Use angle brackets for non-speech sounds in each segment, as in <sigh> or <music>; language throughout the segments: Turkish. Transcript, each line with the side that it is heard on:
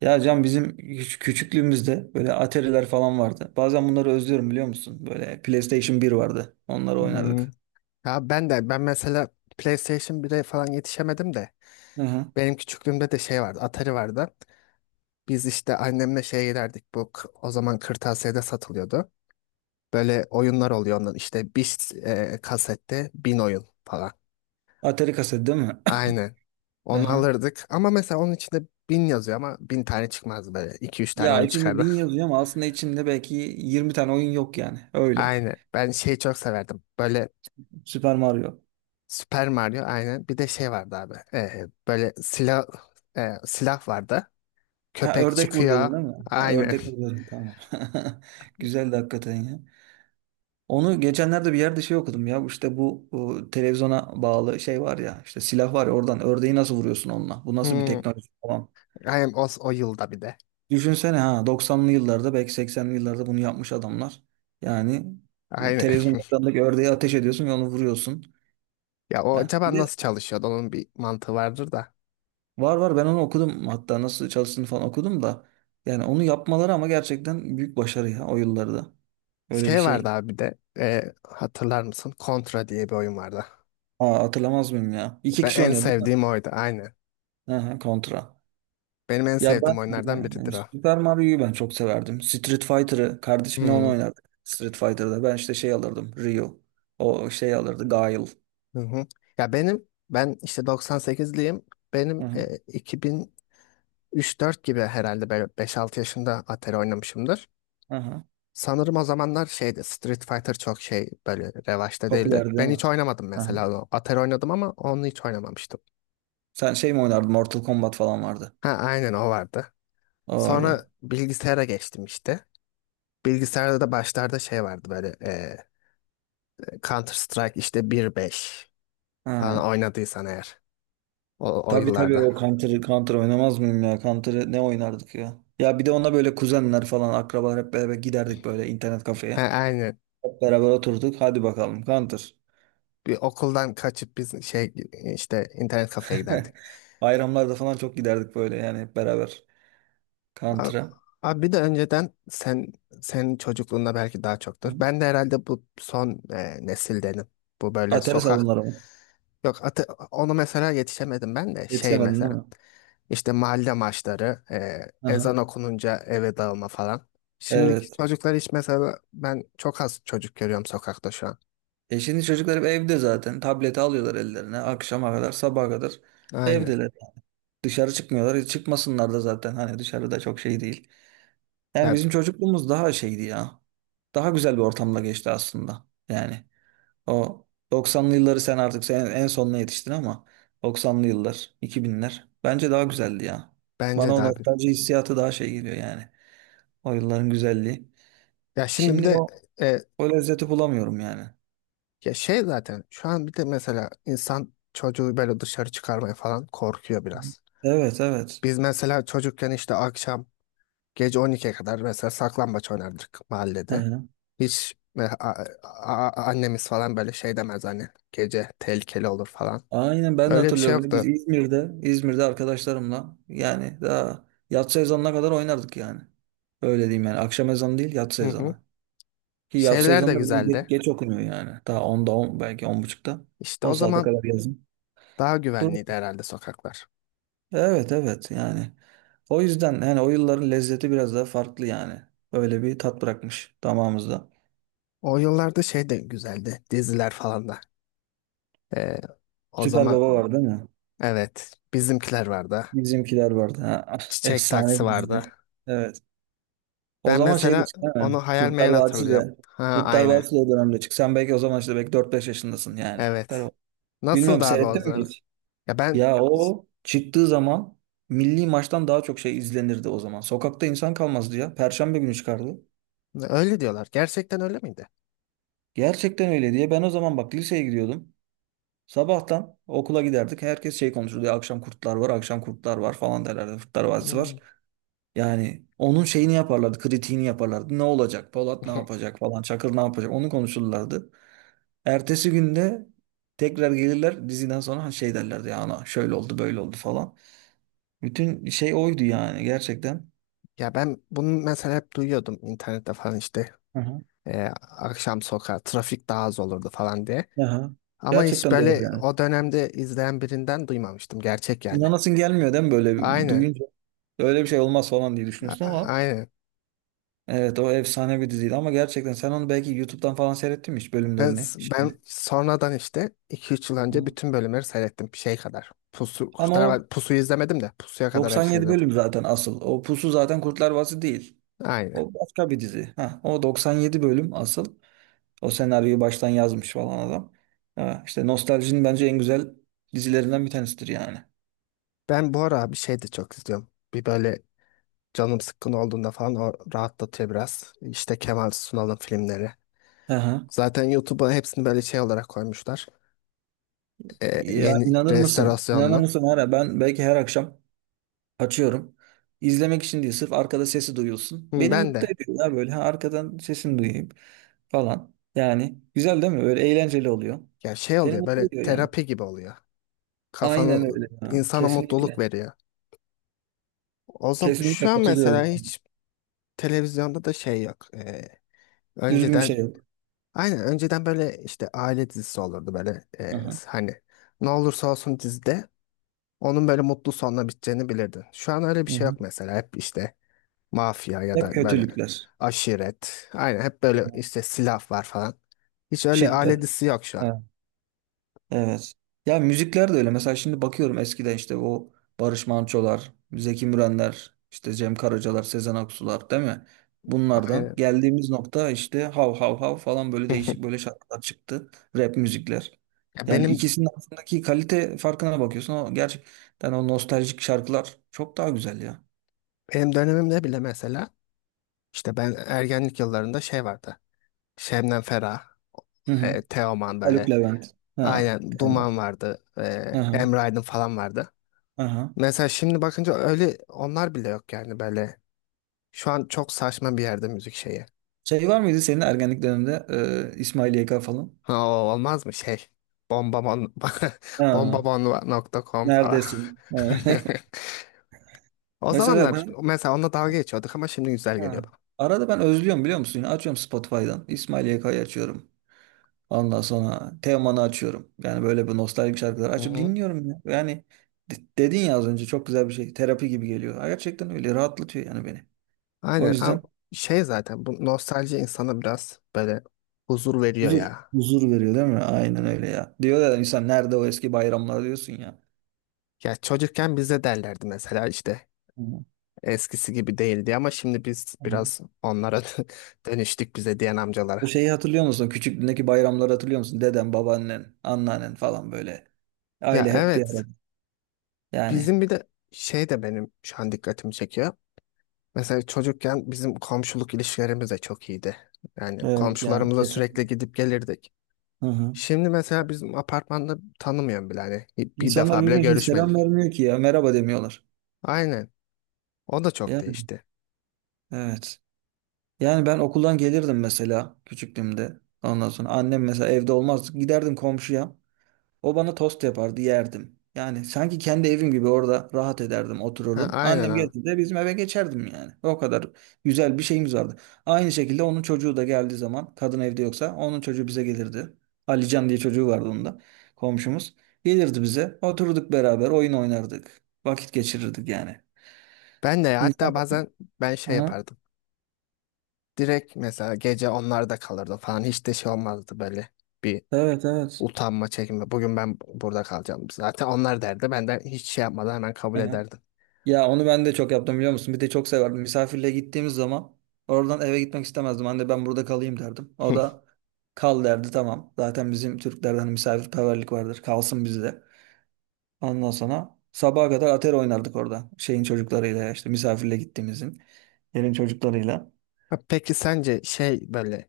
right: Ya Can bizim küçüklüğümüzde böyle Atari'ler falan vardı. Bazen bunları özlüyorum biliyor musun? Böyle PlayStation bir vardı. Onları
left: Hmm.
right: oynardık.
left: Ya, ben de, ben mesela PlayStation 1'e falan yetişemedim de
right: Hı hı.
left: benim küçüklüğümde de şey vardı, Atari vardı. Biz işte annemle şeye giderdik, o zaman kırtasiyede satılıyordu. Böyle oyunlar oluyor, onların işte bir kasette 1.000 oyun falan.
right: Atari kaset değil mi?
left: Aynen.
right: <coughs> Hı
left: Onu
right: hı.
left: alırdık. Ama mesela onun içinde 1.000 yazıyor ama 1.000 tane çıkmazdı böyle. İki üç tane
right: Ya
left: oyun
right: içinde
left: çıkardı.
right: bin yazıyor ama aslında içinde belki 20 tane oyun yok yani.
left: <laughs>
right: Öyle.
left: Aynen. Ben şeyi çok severdim. Böyle
right: Super Mario.
left: Super Mario, aynen. Bir de şey vardı abi. Böyle silah vardı.
right: Ha,
left: Köpek
right: ördek
left: çıkıyor.
right: vuruyordun değil mi? Ha,
left: Aynen.
right: ördek
left: <laughs>
right: vuruyordun, tamam. <laughs> Güzeldi hakikaten ya. Onu geçenlerde bir yerde şey okudum ya. İşte bu televizyona bağlı şey var ya. İşte silah var ya, oradan ördeği nasıl vuruyorsun onunla? Bu nasıl bir
left: Hmm.
right: teknoloji falan.
left: Aynen o yılda bir de.
right: Düşünsene ha, doksanlı yıllarda belki seksenli yıllarda bunu yapmış adamlar. Yani
left: Aynen.
right: televizyon
left: <laughs>
right: ekranındaki ördeğe ateş ediyorsun ve onu vuruyorsun.
left: Ya, o
right: Ya bir
left: acaba
right: de
left: nasıl çalışıyordu? Onun bir mantığı vardır da.
right: var, ben onu okudum, hatta nasıl çalıştığını falan okudum da yani onu yapmaları ama gerçekten büyük başarı ya o yıllarda. Öyle bir
left: Şey vardı
right: şey.
left: abi bir de. Hatırlar mısın? Contra diye bir oyun vardı.
right: Aa, hatırlamaz mıyım ya? İki
left: Ben
right: kişi
left: en
right: oynuyordu değil mi?
left: sevdiğim oydu. Aynen.
right: Hı hı, kontra.
left: Benim en
right: Ya
left: sevdiğim oyunlardan
right: ben
left: biridir o.
right: Super Mario'yu ben çok severdim. Street Fighter'ı kardeşimle onu
left: Hmm.
right: oynardık. Street Fighter'da ben işte şey alırdım. Ryu. O şey alırdı. Guile.
left: Hı hı. Ya, ben işte 98'liyim.
right: Hı
left: Benim
right: hı.
left: 2003-4 gibi herhalde böyle 5-6 yaşında Atari oynamışımdır.
right: Hı hı.
left: Sanırım o zamanlar şeydi, Street Fighter çok şey böyle revaçta değildi.
right: Popüler değil
left: Ben hiç
right: mi?
left: oynamadım
right: Aha.
left: mesela o. Atari oynadım ama onu hiç oynamamıştım.
right: Sen şey mi oynardın? Mortal Kombat falan vardı.
left: Ha, aynen, o vardı.
right: O vardı.
left: Sonra bilgisayara geçtim işte. Bilgisayarda da başlarda şey vardı böyle, Counter Strike işte 1.5 falan
right: Ha.
left: oynadıysan eğer o
right: Tabii tabii,
left: yıllarda.
right: o Counter oynamaz mıyım ya? Counter ne oynardık ya? Ya bir de ona böyle kuzenler falan, akrabalar hep beraber giderdik böyle internet kafeye.
left: Ha, aynen.
right: Hep beraber oturduk. Hadi bakalım Counter.
left: Bir okuldan kaçıp biz şey, işte internet kafeye giderdik.
right: <laughs> Bayramlarda falan çok giderdik böyle yani, hep beraber
left: A-
right: Counter'a.
left: Abi bir de önceden senin çocukluğunda belki daha çoktur.
right: Hı.
left: Ben de herhalde bu son nesildenim. Bu böyle
right: Atari
left: sokak,
right: salonları mı?
left: yok, onu mesela yetişemedim ben de şey,
right: Yetişemedin değil
left: mesela
right: mi?
left: işte mahalle maçları,
right: Aha.
left: ezan okununca eve dağılma falan.
right: Evet.
left: Şimdiki çocuklar hiç mesela ben çok az çocuk görüyorum sokakta şu an.
right: E, şimdi çocuklar hep evde zaten. Tableti alıyorlar ellerine. Akşama kadar, sabaha kadar
left: Aynen.
right: evdeler. Dışarı çıkmıyorlar. E, çıkmasınlar da zaten. Hani dışarıda çok şey değil. Yani
left: Ya
right: bizim çocukluğumuz daha şeydi ya. Daha güzel bir ortamda geçti aslında. Yani o 90'lı yılları sen artık sen en sonuna yetiştin ama 90'lı yıllar, 2000'ler bence daha güzeldi ya. Bana
left: bence de
right: o
left: abi.
right: nostalji hissiyatı daha şey geliyor yani. O yılların güzelliği.
left: Ya şimdi bir
right: Şimdi
left: de,
right: o,
left: e,
right: o lezzeti bulamıyorum yani.
left: ya, şey zaten şu an bir de mesela insan çocuğu böyle dışarı çıkarmaya falan korkuyor biraz.
right: Evet, evet.
left: Biz mesela çocukken işte akşam gece 12'ye kadar mesela saklambaç oynardık
right: Hı
left: mahallede.
right: hı.
left: Hiç annemiz falan böyle şey demez hani, gece tehlikeli olur falan.
right: Aynen, ben de
left: Öyle bir şey
right: hatırlıyorum. Biz
left: yoktu.
right: İzmir'de, İzmir'de arkadaşlarımla yani daha yatsı ezanına kadar oynardık yani. Öyle diyeyim yani. Akşam ezanı değil, yatsı
left: Hı hı.
right: ezanı. Ki yatsı
left: Şeyler de
right: ezanı da biliyorum geç,
left: güzeldi.
right: geç okunuyor yani. Daha 10'da 10, belki 10.30'da.
left: İşte o
right: O saate
left: zaman
right: kadar yazın.
left: daha
right: Dur.
left: güvenliydi herhalde sokaklar.
right: Evet, evet yani. O yüzden yani o yılların lezzeti biraz daha farklı yani. Öyle bir tat bırakmış damağımızda.
left: O yıllarda şey de güzeldi. Diziler falan da. E, O
right: Süper
left: zaman,
right: Baba var değil mi?
left: evet, bizimkiler vardı.
right: Bizimkiler vardı. Ha, <laughs>
left: Çiçek
right: efsane
left: taksi
right: bir dizi.
left: vardı.
right: Evet. O
left: Ben
right: zaman şey de
left: mesela
right: çıktı değil mi?
left: onu hayal
right: Kurtlar
left: meyal
right: Vadisi
left: hatırlıyorum.
right: de.
left: Ha,
right: Kurtlar
left: aynen.
right: Vadisi de o dönemde çıktı. Sen belki o zaman işte belki dört beş yaşındasın yani. Kurtlar
left: Evet.
right: Vadisi. Bilmiyorum,
left: Nasıldı abi o
right: seyrettin mi
left: zaman?
right: hiç?
left: Ya,
right: Ya o çıktığı zaman milli maçtan daha çok şey izlenirdi o zaman. Sokakta insan kalmazdı ya. Perşembe günü çıkardı.
left: öyle diyorlar. Gerçekten öyle miydi?
right: Gerçekten öyle diye. Ben o zaman bak liseye gidiyordum. Sabahtan okula giderdik. Herkes şey konuşurdu. Ya, akşam kurtlar var, akşam kurtlar var falan derlerdi. Kurtlar Vadisi var.
left: Hmm.
right: Yani onun şeyini yaparlardı, kritiğini yaparlardı. Ne olacak? Polat ne
left: <laughs>
right: yapacak falan, Çakır ne yapacak? Onu konuşurlardı. Ertesi günde tekrar gelirler diziden sonra, hani şey derlerdi ya, ana şöyle oldu böyle oldu falan. Bütün şey oydu yani gerçekten.
left: Ya, ben bunu mesela hep duyuyordum internette falan işte.
right: Hı hı.
left: Ee, Akşam sokağa trafik daha az olurdu falan diye.
right: Aha.
left: Ama hiç
right: Gerçekten doğru
left: böyle
right: yani.
left: o dönemde izleyen birinden duymamıştım. Gerçek yani.
right: İnanasın gelmiyor değil mi, böyle
left: Aynen.
right: duyunca? Öyle bir şey olmaz falan diye
left: A-
right: düşünüyorsun
left: a-
right: ama
left: Aynen.
right: evet, o efsane bir diziydi ama gerçekten sen onu belki YouTube'dan falan seyrettin mi hiç
left: Ben,
right: bölümlerini
left: ben
right: şimdi?
left: sonradan işte iki üç yıl önce
right: Hı.
left: bütün bölümleri seyrettim. Şey kadar. Pusu,
right: Ama o
left: Pusu'yu izlemedim de Pusu'ya kadar hepsini
right: 97
left: izledim.
right: bölüm zaten asıl. O Pusu zaten Kurtlar Vadisi değil.
left: Aynen.
right: O başka bir dizi. Ha, o 97 bölüm asıl. O senaryoyu baştan yazmış falan adam. Ha, işte nostaljinin bence en güzel dizilerinden bir tanesidir yani.
left: Ben bu ara bir şey de çok izliyorum. Bir böyle canım sıkkın olduğunda falan o rahatlatıyor biraz. İşte Kemal Sunal'ın filmleri.
right: Aha.
left: Zaten YouTube'a hepsini böyle şey olarak koymuşlar.
right: Ya
left: Yeni
right: inanır mısın? İnanır
left: restorasyonlu.
right: mısın? Her, ben belki her akşam açıyorum. İzlemek için değil, sırf arkada sesi duyulsun.
left: Hı,
right: Beni
left: ben
right: mutlu
left: de.
right: ediyor ya böyle. Ha, arkadan sesini duyayım falan. Yani güzel değil mi? Böyle eğlenceli oluyor.
left: Ya, şey
right: Seni
left: oluyor,
right: mutlu
left: böyle
right: ediyor yani.
left: terapi gibi oluyor. Kafanı
right: Aynen öyle ya.
left: insana mutluluk
right: Kesinlikle.
left: veriyor. O zaman şu
right: Kesinlikle
left: an mesela
right: katılıyorum.
left: hiç televizyonda da şey yok.
right: Düzgün bir şey
left: Önceden,
right: yok.
left: aynen önceden böyle işte aile dizisi olurdu böyle
right: Aha.
left: hani ne olursa olsun dizide onun böyle mutlu sonla biteceğini bilirdin. Şu an öyle bir
right: Hı
left: şey
right: hı.
left: yok mesela, hep işte mafya ya da
right: Hep
left: böyle
right: kötülükler.
left: aşiret, aynen hep böyle
right: Aha.
left: işte silah var falan. Hiç öyle aile
right: Şiddet.
left: dizisi yok şu an.
right: Evet. Ya müzikler de öyle. Mesela şimdi bakıyorum eskiden işte o Barış Manço'lar, Zeki Mürenler, işte Cem Karacalar, Sezen Aksu'lar değil mi? Bunlardan
left: Aynen.
right: geldiğimiz nokta işte hav hav hav falan, böyle değişik
left: <laughs>
right: böyle şarkılar çıktı. Rap müzikler.
left: Ya,
right: Yani
left: benim
right: ikisinin arasındaki kalite farkına bakıyorsun. O gerçekten, o nostaljik şarkılar çok daha güzel ya.
left: benim dönemimde bile mesela işte ben ergenlik yıllarında şey vardı. Şebnem Ferah,
right: Hı hı.
left: Teoman,
right: Haluk
left: böyle
right: Levent. Ha.
left: aynen
right: Teğmen.
left: Duman vardı,
right: Hı hı.
left: Emre Aydın falan vardı.
right: Hı hı.
left: Mesela şimdi bakınca öyle onlar bile yok yani böyle. Şu an çok saçma bir yerde müzik şeyi.
right: Şey var mıydı senin ergenlik döneminde İsmail YK falan?
left: Ha, o olmaz mı şey? Bombabon <laughs>
right: Ha.
left: bombabon.com falan.
right: Neredesin? Evet.
left: <laughs>
right: <laughs>
left: O
right: Mesela
left: zamanlar
right: ben,
left: mesela onunla dalga geçiyorduk ama şimdi güzel geliyor
right: ha,
left: bana.
right: arada ben özlüyorum biliyor musun? Yine açıyorum Spotify'dan. İsmail YK'yı açıyorum. Ondan sonra Teoman'ı açıyorum. Yani böyle bir nostaljik şarkılar
left: Hı
right: açıp
left: hı.
right: dinliyorum ya. Yani dedin ya az önce, çok güzel bir şey. Terapi gibi geliyor. Gerçekten öyle rahatlatıyor yani beni. O
left: Aynen. Abi,
right: yüzden
left: şey zaten bu nostalji insana biraz böyle huzur veriyor
right: huzur
left: ya.
right: huzur veriyor değil mi? Aynen öyle ya. Diyor ya insan, nerede o eski bayramlar diyorsun ya.
left: Ya, çocukken bize derlerdi mesela işte
right: Hı.
left: eskisi gibi değildi ama şimdi biz
right: Hı.
left: biraz onlara <laughs> dönüştük, bize diyen
right: O
left: amcalara.
right: şeyi hatırlıyor musun? Küçüklüğündeki bayramları hatırlıyor musun? Deden, babaannen, anneannen falan böyle.
left: Ya,
right: Aile hep bir
left: evet.
right: arada. Yani
left: Bizim bir de şey de benim şu an dikkatimi çekiyor. Mesela çocukken bizim komşuluk ilişkilerimiz de çok iyiydi. Yani
right: evet ya,
left: komşularımıza sürekli
right: kesinlikle.
left: gidip gelirdik.
right: Hı hı.
left: Şimdi mesela bizim apartmanda tanımıyorum bile hani, bir
right: İnsanlar
left: defa bile
right: birbirine şimdi selam
left: görüşmedik.
right: vermiyor ki ya. Merhaba demiyorlar.
left: Aynen. O da çok
right: Yani
left: değişti.
right: evet. Yani ben okuldan gelirdim mesela küçüklüğümde. Ondan sonra annem mesela evde olmaz, giderdim komşuya. O bana tost yapardı, yerdim. Yani sanki kendi evim gibi orada rahat ederdim,
left: Ha,
right: otururdum.
left: aynen
right: Annem
left: abi.
right: geldiğinde bizim eve geçerdim yani. O kadar güzel bir şeyimiz vardı. Aynı şekilde onun çocuğu da geldiği zaman, kadın evde yoksa onun çocuğu bize gelirdi. Alican diye çocuğu vardı onun da, komşumuz. Gelirdi bize, oturduk beraber, oyun oynardık. Vakit geçirirdik yani.
left: Ben de ya, hatta
right: İnsanlar...
left: bazen ben şey
right: Aha,
left: yapardım. Direkt mesela gece onlarda kalırdım falan, hiç de şey olmazdı böyle bir
right: evet, evet.
left: utanma çekinme. Bugün ben burada kalacağım. Zaten onlar derdi. Ben de hiç şey yapmadan hemen kabul
right: Aha.
left: ederdim.
right: Ya onu ben de çok yaptım biliyor musun? Bir de çok severdim. Misafirliğe gittiğimiz zaman oradan eve gitmek istemezdim. Anne, ben burada kalayım derdim. O
left: <laughs>
right: da kal derdi, tamam. Zaten bizim Türklerden hani misafirperverlik vardır. Kalsın bizde. Ondan sonra sabaha kadar atari oynardık orada. Şeyin çocuklarıyla ya, işte misafirliğe gittiğimizin. Yerin çocuklarıyla.
left: Ha, peki sence şey böyle,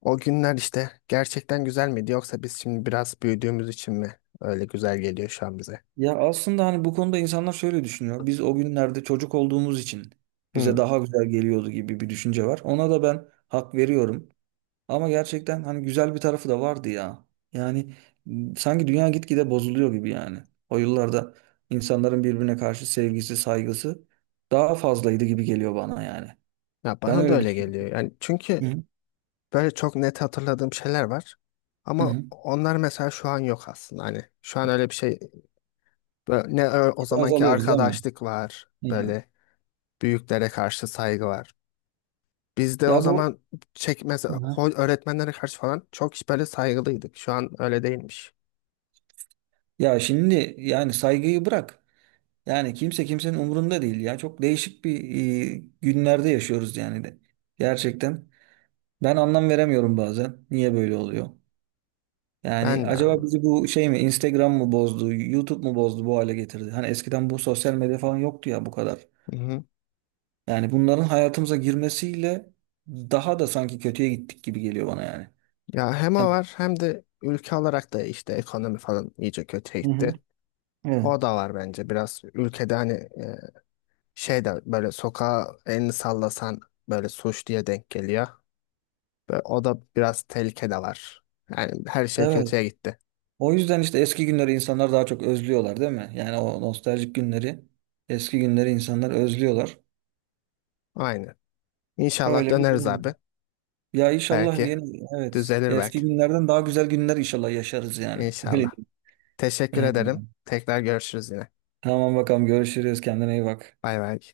left: o günler işte gerçekten güzel miydi yoksa biz şimdi biraz büyüdüğümüz için mi öyle güzel geliyor şu an bize?
right: Ya aslında hani bu konuda insanlar şöyle düşünüyor. Biz o günlerde çocuk olduğumuz için bize
left: Hmm.
right: daha güzel geliyordu gibi bir düşünce var. Ona da ben hak veriyorum. Ama gerçekten hani güzel bir tarafı da vardı ya. Yani sanki dünya gitgide bozuluyor gibi yani. O yıllarda insanların birbirine karşı sevgisi, saygısı daha fazlaydı gibi geliyor bana yani.
left: Ya,
right: Ben
left: bana da
right: öyle
left: öyle geliyor.
right: düşünüyorum.
left: Yani
right: Hı
left: çünkü
right: hı.
left: böyle çok net hatırladığım şeyler var.
right: Hı
left: Ama
right: hı.
left: onlar mesela şu an yok aslında. Hani şu an öyle bir şey, böyle ne o zamanki
right: Azalıyoruz değil mi?
left: arkadaşlık var.
right: Hı hı.
left: Böyle büyüklere karşı saygı var. Biz de o
right: Ya bu,
left: zaman çekmez,
right: hı hı,
left: öğretmenlere karşı falan çok böyle saygılıydık. Şu an öyle değilmiş.
right: ya şimdi yani saygıyı bırak. Yani kimse kimsenin umurunda değil ya. Çok değişik bir günlerde yaşıyoruz yani de. Gerçekten. Ben anlam veremiyorum bazen. Niye böyle oluyor? Yani
left: Ben de abi.
right: acaba bizi bu şey mi, Instagram mı bozdu, YouTube mu bozdu, bu hale getirdi? Hani eskiden bu sosyal medya falan yoktu ya bu kadar. Yani bunların hayatımıza girmesiyle daha da sanki kötüye gittik gibi geliyor bana yani.
left: Ya, hem o
right: Yani-
left: var hem de ülke olarak da işte ekonomi falan iyice kötüye
right: Hı hı.
left: gitti.
right: Evet.
left: O da var bence, biraz ülkede hani şey de böyle, sokağa elini sallasan böyle suç diye denk geliyor. Ve o da, biraz tehlike de var. Yani her şey
right: Evet.
left: kötüye gitti.
right: O yüzden işte eski günleri insanlar daha çok özlüyorlar değil mi? Yani o nostaljik günleri, eski günleri insanlar özlüyorlar.
left: Aynen. İnşallah
right: Öyle bir
left: döneriz abi.
right: durum. Ya inşallah
left: Belki
right: yeni, evet,
left: düzelir
right: eski
left: belki.
right: günlerden daha güzel günler inşallah yaşarız yani. <laughs> Öyle
left: İnşallah.
right: diyeyim.
left: Teşekkür
right: Evet.
left: ederim. Tekrar görüşürüz yine.
right: Tamam bakalım, görüşürüz, kendine iyi bak.
left: Bay bay.